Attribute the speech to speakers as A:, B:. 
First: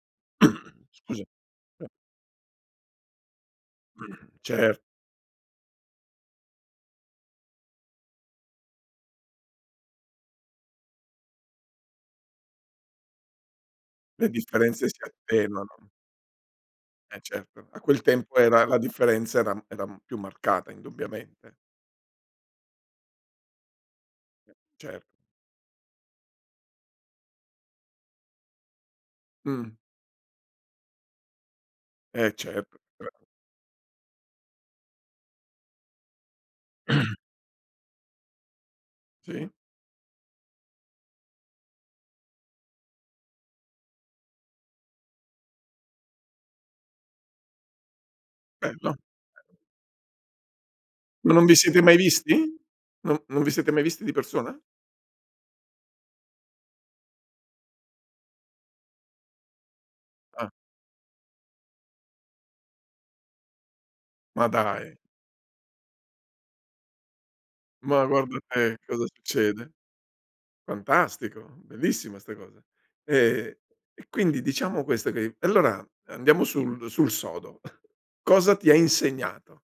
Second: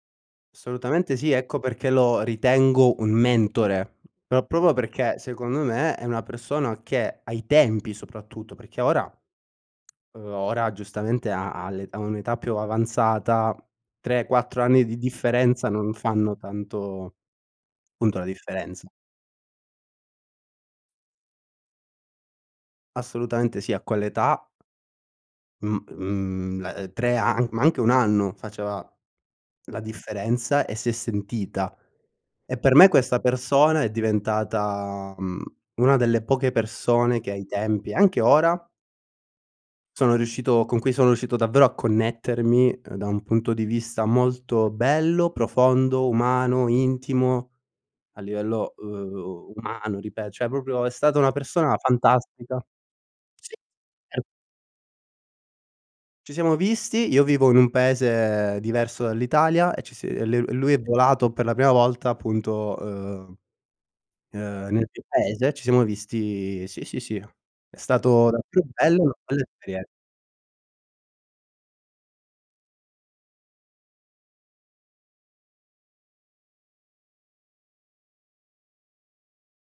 A: Assolutamente
B: Scusa.
A: sì, ecco
B: [unintelligible]
A: perché lo ritengo un mentore. Pro proprio
B: Cer
A: perché, secondo me, è una persona che, ai tempi, soprattutto, perché ora, uhm, ora, giustamente, ha ha l'età ha un'età più ava avanzata, tre,
B: Le
A: quattro anni
B: differenze
A: di
B: si
A: differenza
B: attenuano.
A: non fanno tanto
B: Eh, certo, a quel
A: punto la
B: tempo era la
A: differenza.
B: differenza era era più marcata, indubbiamente.
A: Assolutamente sì, a quell'età
B: Cert
A: mhmm mhmm, uhm, eh, 3 an ma anche 1 anno faceva
B: Mh.
A: la differenza, e si è sentita.
B: Eh
A: E
B: cert
A: per me, questa
B: [unintelligible]
A: persona è diventata, uhm, una delle poche persone che ai tempi, anche ora
B: Sì.
A: sono riuscito con cui sono uscito davvero a connettermi, uhm, da un punto di vista molto bello, profondo, umano, intimo a livello
B: Bello.
A: uhm, umano ripet cioè proprio è stata una
B: Ma non vi
A: persona
B: siete mai visti?
A: fantastica
B: Non non vi
A: Sì,
B: siete mai visti di
A: [unintelligible]
B: persona?
A: Ci siamo visti, io vivo in un paese diverso dall'Italia, e ci si e li
B: Ah.
A: lui è volato per la prima volta appunto, uhm, ehm
B: Ma
A: nel
B: dai!
A: mio paese, ci siamo visti Sì, sì, sì, è
B: Ma
A: stato
B: guarda
A: davvero
B: te,
A: bello,
B: cosa
A: una bella
B: succede.
A: esperien
B: Fantastico, bellissima sta cosa. Ehm e quindi, diciamo questo, che allora andiamo sul sul sodo. Cosa ti ha insegnato?